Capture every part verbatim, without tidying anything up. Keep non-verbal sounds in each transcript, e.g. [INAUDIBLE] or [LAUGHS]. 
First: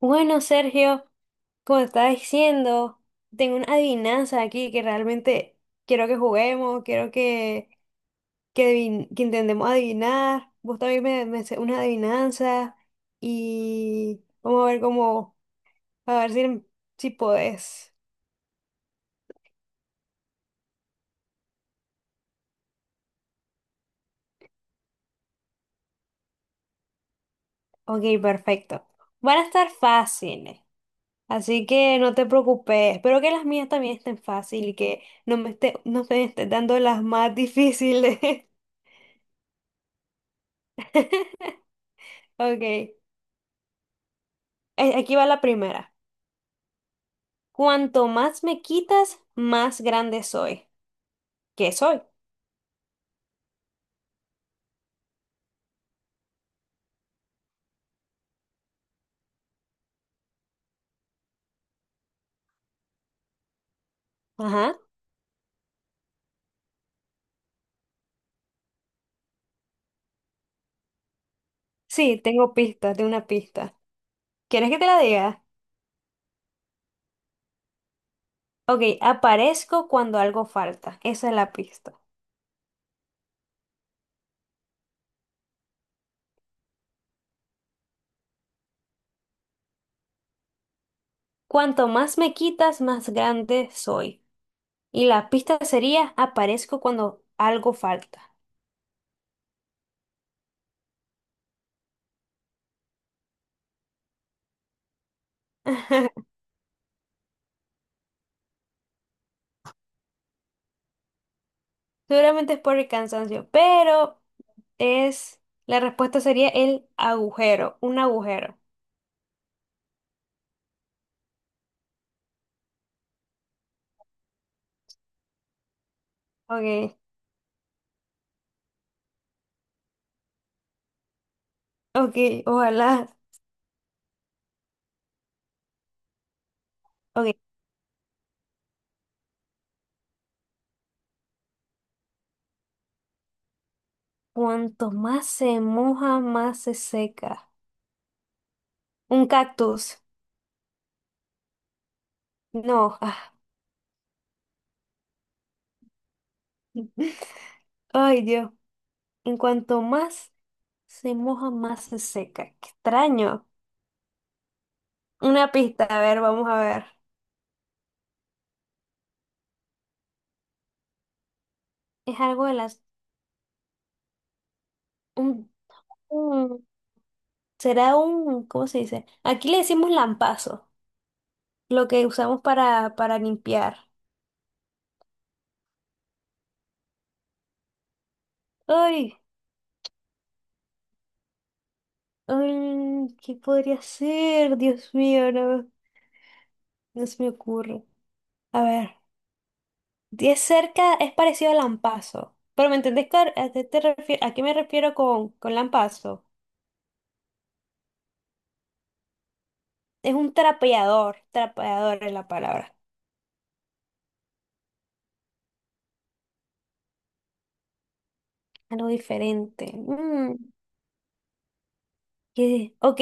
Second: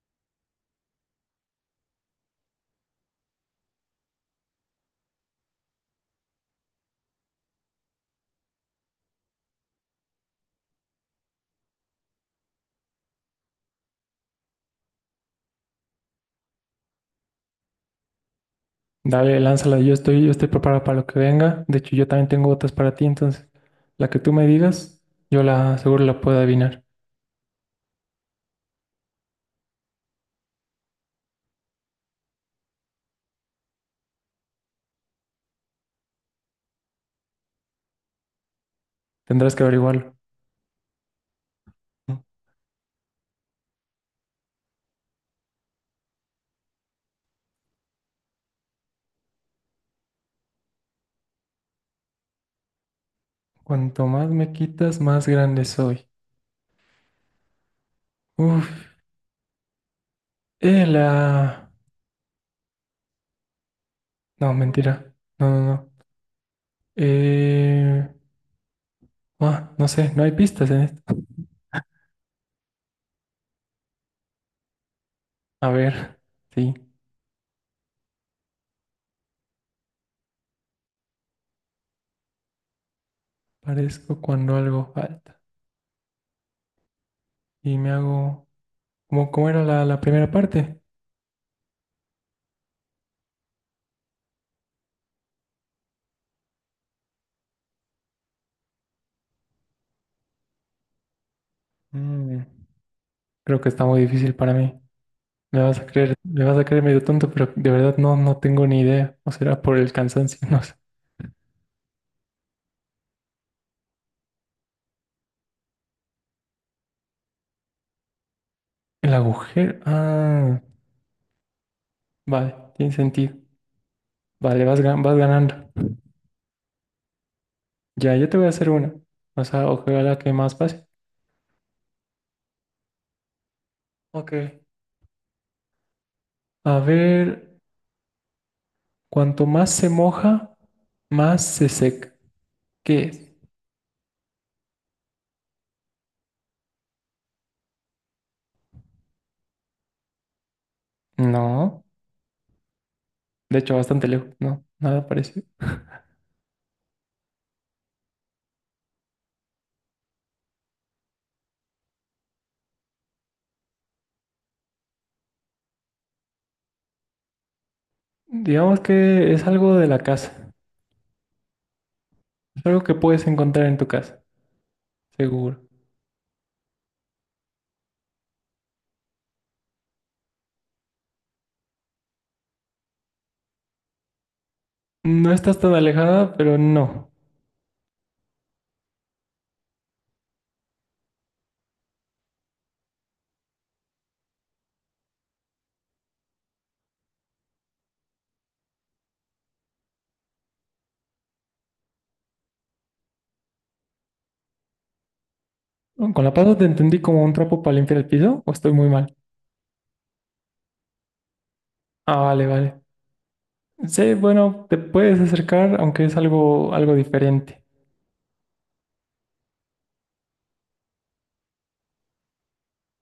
Bueno, Sergio, como te estaba diciendo, tengo una adivinanza aquí que realmente quiero que juguemos, quiero que, que, adivin- que intentemos adivinar. Vos también me, me sé una adivinanza y vamos a ver cómo, a ver si, si podés. Dale, lánzala, yo estoy, yo estoy preparado para lo que venga. De hecho, yo también tengo otras para ti, entonces la que tú me digas, yo la seguro la puedo adivinar. Ok, perfecto. Van a estar fáciles, así que no te preocupes. Espero que las mías también estén fáciles y que no me esté, no me estés dando las más difíciles. [LAUGHS] Tendrás que averiguarlo. Ok, eh, aquí va la primera. Cuanto más me quitas, más grande soy. ¿Qué soy? Cuanto más me quitas, más grande soy. Uf, eh, la... No, Ajá. mentira. No, no, no. Eh... ah, no sé, no hay pistas en esto. [LAUGHS] Sí, tengo pistas de una pista. ¿Quieres que te la diga? A ver, sí. Ok, aparezco cuando algo falta. Esa es la pista. Parezco cuando algo falta. Y me hago... ¿Cómo, cómo era la, la primera parte? Cuanto más me quitas, más grande soy. Y la pista sería aparezco cuando algo falta. Mm, creo que está muy difícil para mí. Me vas a creer, [LAUGHS] me vas a creer medio tonto, pero de verdad no, no tengo ni idea. O será por el cansancio, [LAUGHS] no sé. Seguramente es por el cansancio, pero es... La respuesta sería el agujero, un agujero. El agujero. Ah, vale, tiene sentido. Vale, vas, gan- vas ganando. Ok, Ya, yo te voy a hacer una. O sea, ojalá que más pase. ok, ojalá. Ok. A ver, Ok, cuanto más se moja, más se seca. ¿Qué es? cuanto más se moja, más se seca. Un cactus. No, No, ah. de hecho, bastante lejos. No, nada parecido. [LAUGHS] Ay, Dios. En cuanto más se moja, más se seca. Qué extraño. Una pista, a ver, vamos a ver. Digamos que es algo de la casa. Es algo de Es las... algo que puedes encontrar en tu casa, un- seguro. un- será un... ¿Cómo se dice? Aquí le decimos lampazo, lo que usamos para, para limpiar. No estás tan alejada, pero no. Ay, ay, ¿qué podría ser? Dios mío, no, no se me ocurre. A ver. Y es cerca, es parecido al lampazo. Pero ¿me entendés cuál- a qué, te refie- a qué me refiero con, con Mm, con lampazo? la pata te entendí como un trapo para limpiar el piso, o estoy muy mal. Es un trapeador, trapeador es Ah, la vale, palabra. vale. Sí, bueno, te puedes acercar, aunque es algo, algo diferente. Algo diferente. Mm, ¿qué? Ok,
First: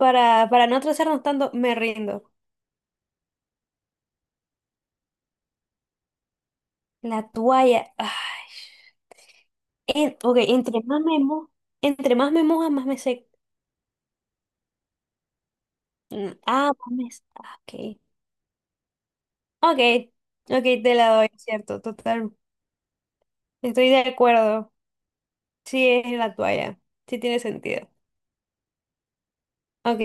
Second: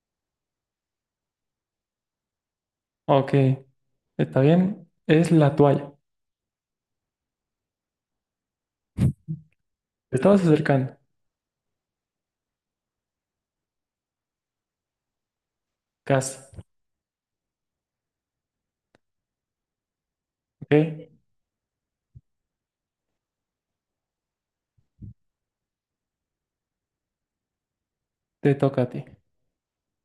para, para no atrasarnos tanto, me rindo. Ok, está bien. Es la toalla. La toalla. Ay. Te En- ok, estabas entre acercando, más me mojo, entre más me moja, más me seco. casi. Ah, más me... se- ah, Ok. Ok, ok, Ok, te la doy, es cierto, total. Estoy de acuerdo. Sí, es la toalla. Sí tiene sentido. te toca a ti. Ok.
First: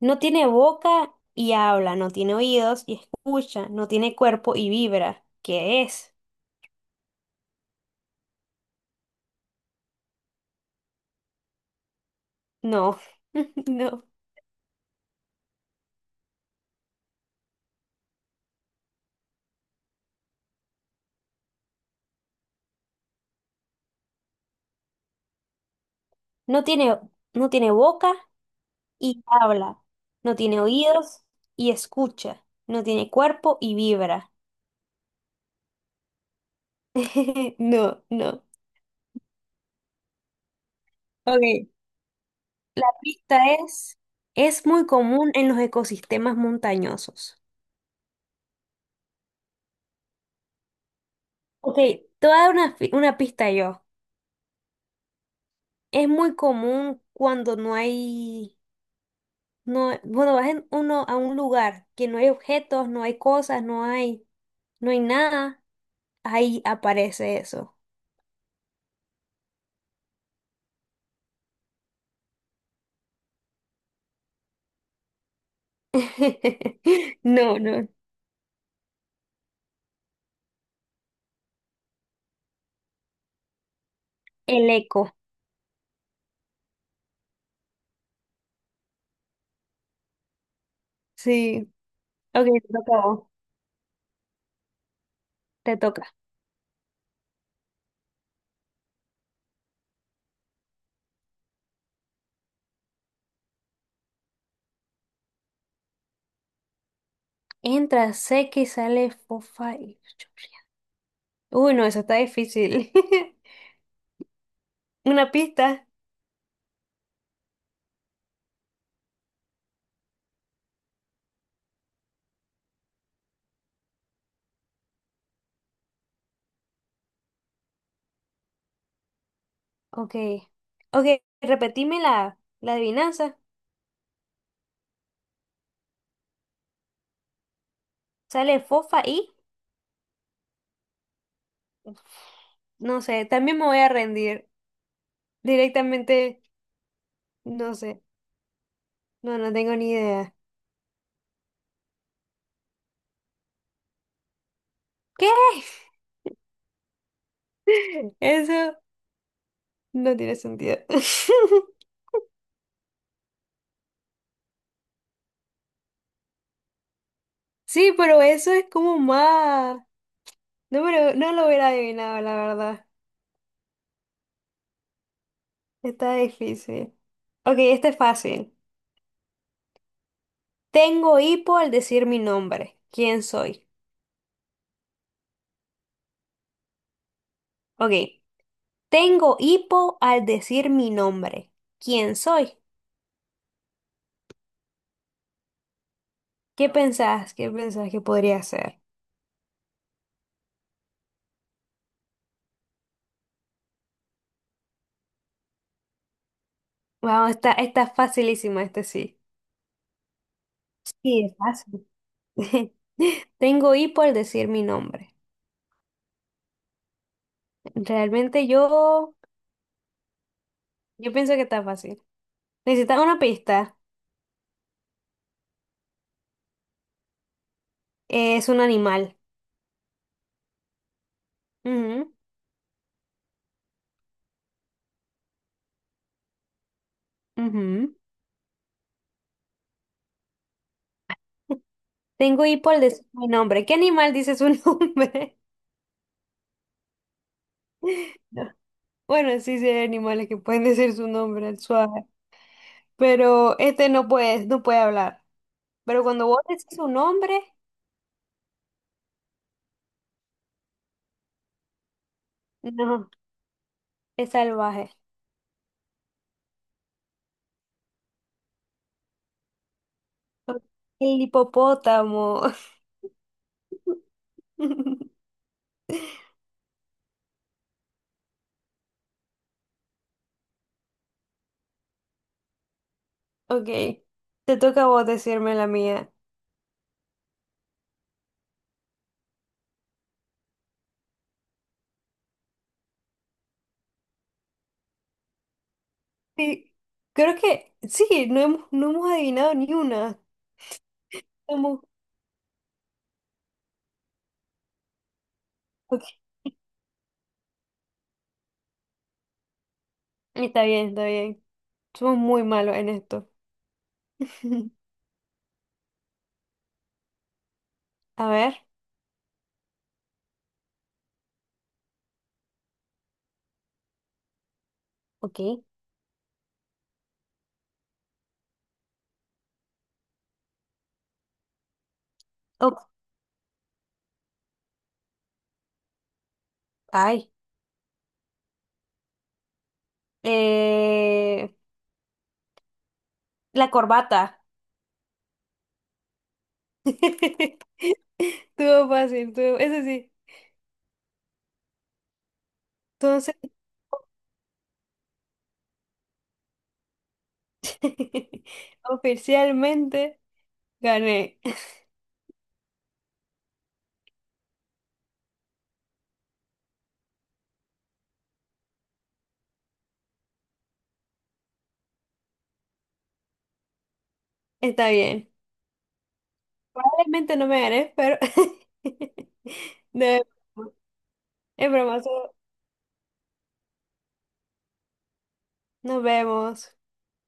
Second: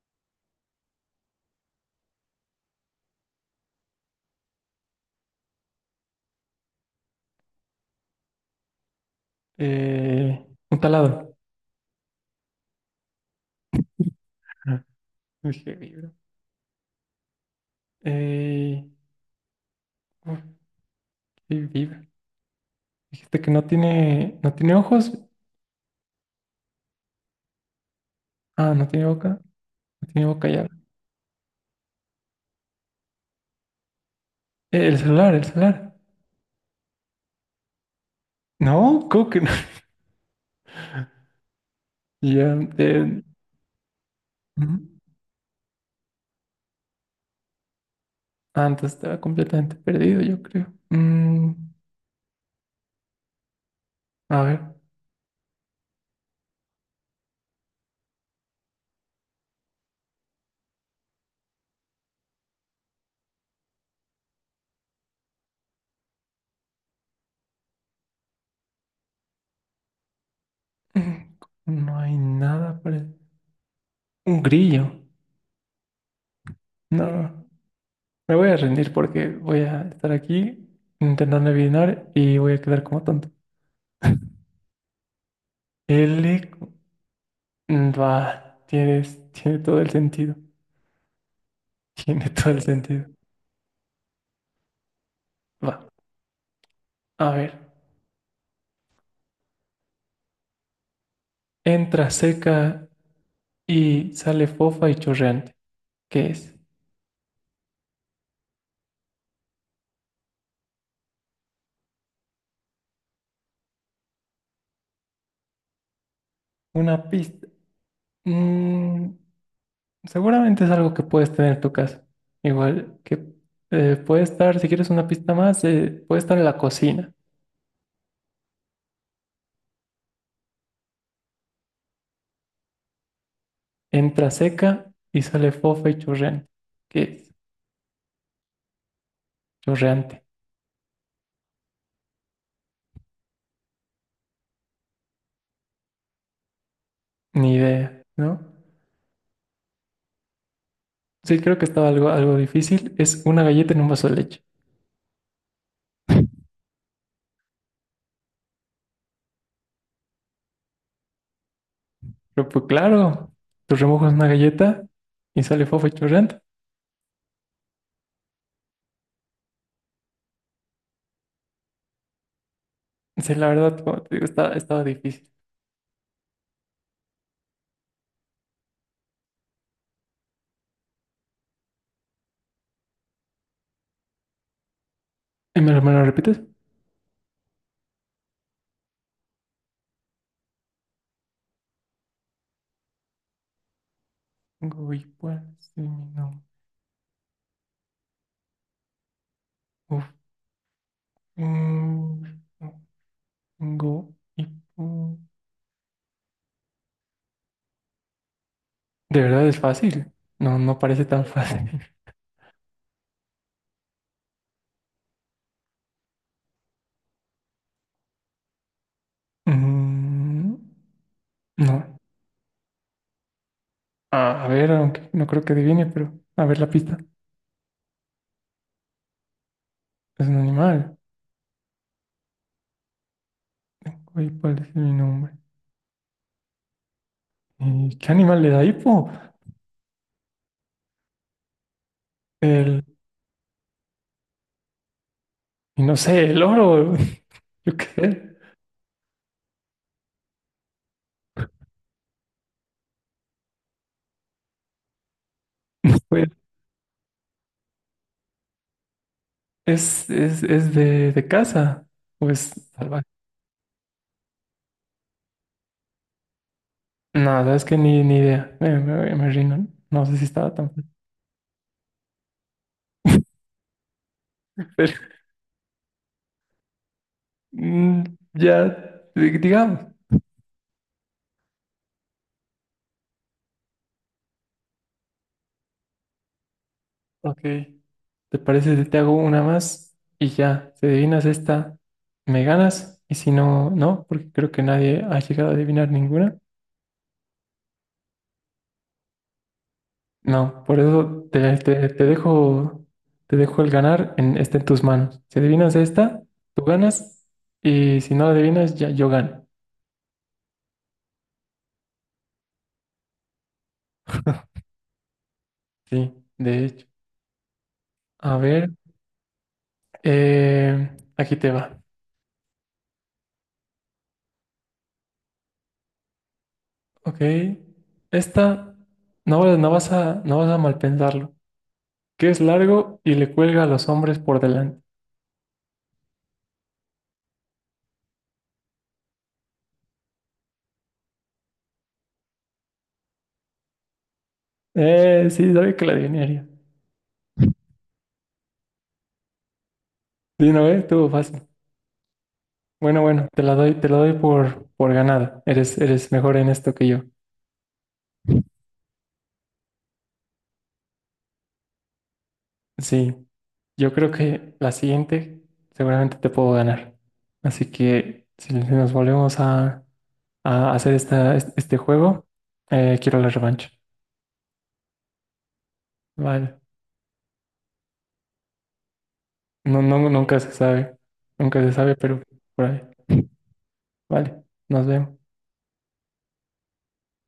No tiene boca y habla, no tiene oídos y escucha, no tiene cuerpo y vibra. ¿Qué es? Eh, un taladro. No. [LAUGHS] No. Ah, dije vibra. Eh, uf, sí, vibra. Dijiste que no tiene, no tiene ojos. No tiene, no tiene boca Ah, no tiene y boca. habla, No tiene no boca tiene ya. oídos y escucha, no tiene cuerpo y vibra. Eh, el celular, el celular. [LAUGHS] No, no. No, ¿cómo que no? [LAUGHS] Ok. Ya, La eh, pista es, es ujú. muy común en los ecosistemas montañosos. Antes estaba completamente perdido, yo creo. Mm, Ok, te voy a dar una, fi- una pista yo. a ver, Es muy común cuando no hay, no, bueno, vas en uno a un lugar que no hay objetos, no hay cosas, no hay, no hay nada, ahí aparece eso. Mm, no hay nada para... Un grillo. [LAUGHS] No, No, no, me voy a rendir porque voy a estar aquí intentando adivinar y voy a quedar como tonto. el eco. L... Mm, va, tienes, tiene todo el sentido. Sí. Tiene Ok, todo el te toca sentido. a vos. Va, Te toca. a ver. Entra seca y sale fofa y chorreante. ¿Qué es? Entra, seca y sale fofa y chorrea. Uy, no, eso está difícil. [LAUGHS] Una pista. Una pista. Mm, seguramente es algo que puedes tener en tu casa. Igual que eh, puede estar, si quieres una pista más, eh, puede estar en la cocina. Ok. Ok, repetime la, la adivinanza. Entra seca y sale fofa y chorreante. ¿Qué es? Sale fofa y... Chorreante. No sé, también me voy a rendir. Directamente, Ni no idea, sé. ¿no? No, no tengo ni idea. Sí, creo que estaba algo, algo difícil. Es una galleta en un vaso de leche. ¿Qué? [LAUGHS] Eso no tiene sentido. [LAUGHS] Pero pues claro, tú remojas una galleta y sale fofa y chorreante. Sí, pero eso es como más. No, me lo- no lo hubiera adivinado, la verdad. Sí, la verdad, como te digo, estaba, estaba difícil. Está difícil. Ok, este es fácil. Tengo hipo al decir mi nombre. ¿Quién soy? ¿Y me lo, me lo repites? Ok. Tengo hipo al decir mi nombre. ¿Quién soy? Uy, pues, sí, no. ¿Qué pensás? ¿Qué pensás que podría ser? Uf. Mm. Go y pu- Vamos, está, está facilísimo este sí. De verdad es fácil. No, no parece Sí, tan es fácil. fácil. [LAUGHS] [LAUGHS] Tengo hipo al decir mi nombre. Realmente yo, Mm, yo pienso que está no. fácil. Necesitas una pista. A, a ver, aunque no creo que adivine, pero a ver la pista. Es un animal. Es un animal. Ujú, Oye, ¿cuál es mi nombre? ujú. ¿Y qué animal le da hipo? Tengo hipo al El, decir mi nombre. ¿Qué animal dice su nombre? [LAUGHS] y no sé, el oro. [LAUGHS] Yo qué sé. No. Bueno, sí, sí hay animales que pueden decir su nombre, el suave. Pero este no puede, no puede hablar. Pero cuando Pues, vos decís su nombre, es, es, es de, de casa. O es salvaje. no, es salvaje. Nada, es que ni, ni idea. Me, me, me rindo. No sé si estaba tan fácil. El hipopótamo. [LAUGHS] Pero [LAUGHS] mm, ya, di- digamos. Ok, te toca a vos decirme la mía. Ok, ¿te parece si te hago una más y ya? Si adivinas esta, me ganas y si no, no, porque creo que nadie ha llegado a adivinar ninguna. Sí, creo que sí, no hemos, no hemos adivinado ni una. No, por eso te, Somos- te- te dejo, te dejo el ganar en, está en tus manos. Si adivinas ok, esta, tú ganas y si no la adivinas, ya yo gano. está bien, está bien. Somos muy malos en esto. [LAUGHS] [LAUGHS] Sí, de hecho. A A ver, ver, eh, aquí te va. ok. Ok, esta no, no vas a, no vas a mal pensarlo. Que es Oh, largo y le cuelga a los hombres por delante. ay, eh, la corbata. Eh, sí, sabía que la adivinaría. [LAUGHS] Estuvo fácil, estuvo- eso sí. Sí, no, eh, estuvo fácil. Bueno, bueno, Entonces, te la doy, te la doy por, por ganada. Eres, eres mejor en esto que yo. [LAUGHS] oficialmente gané. Sí, yo creo que la siguiente seguramente te puedo ganar. Así que si si nos volvemos a, a hacer esta, este este juego, eh, quiero la revancha. Está bien. Vale. Probablemente no me ganes, pero... [LAUGHS] No, No, no, es nunca se broma, sabe. Nunca es se sabe, broma, pero solo por ahí. Vale, nos vemos. nos vemos.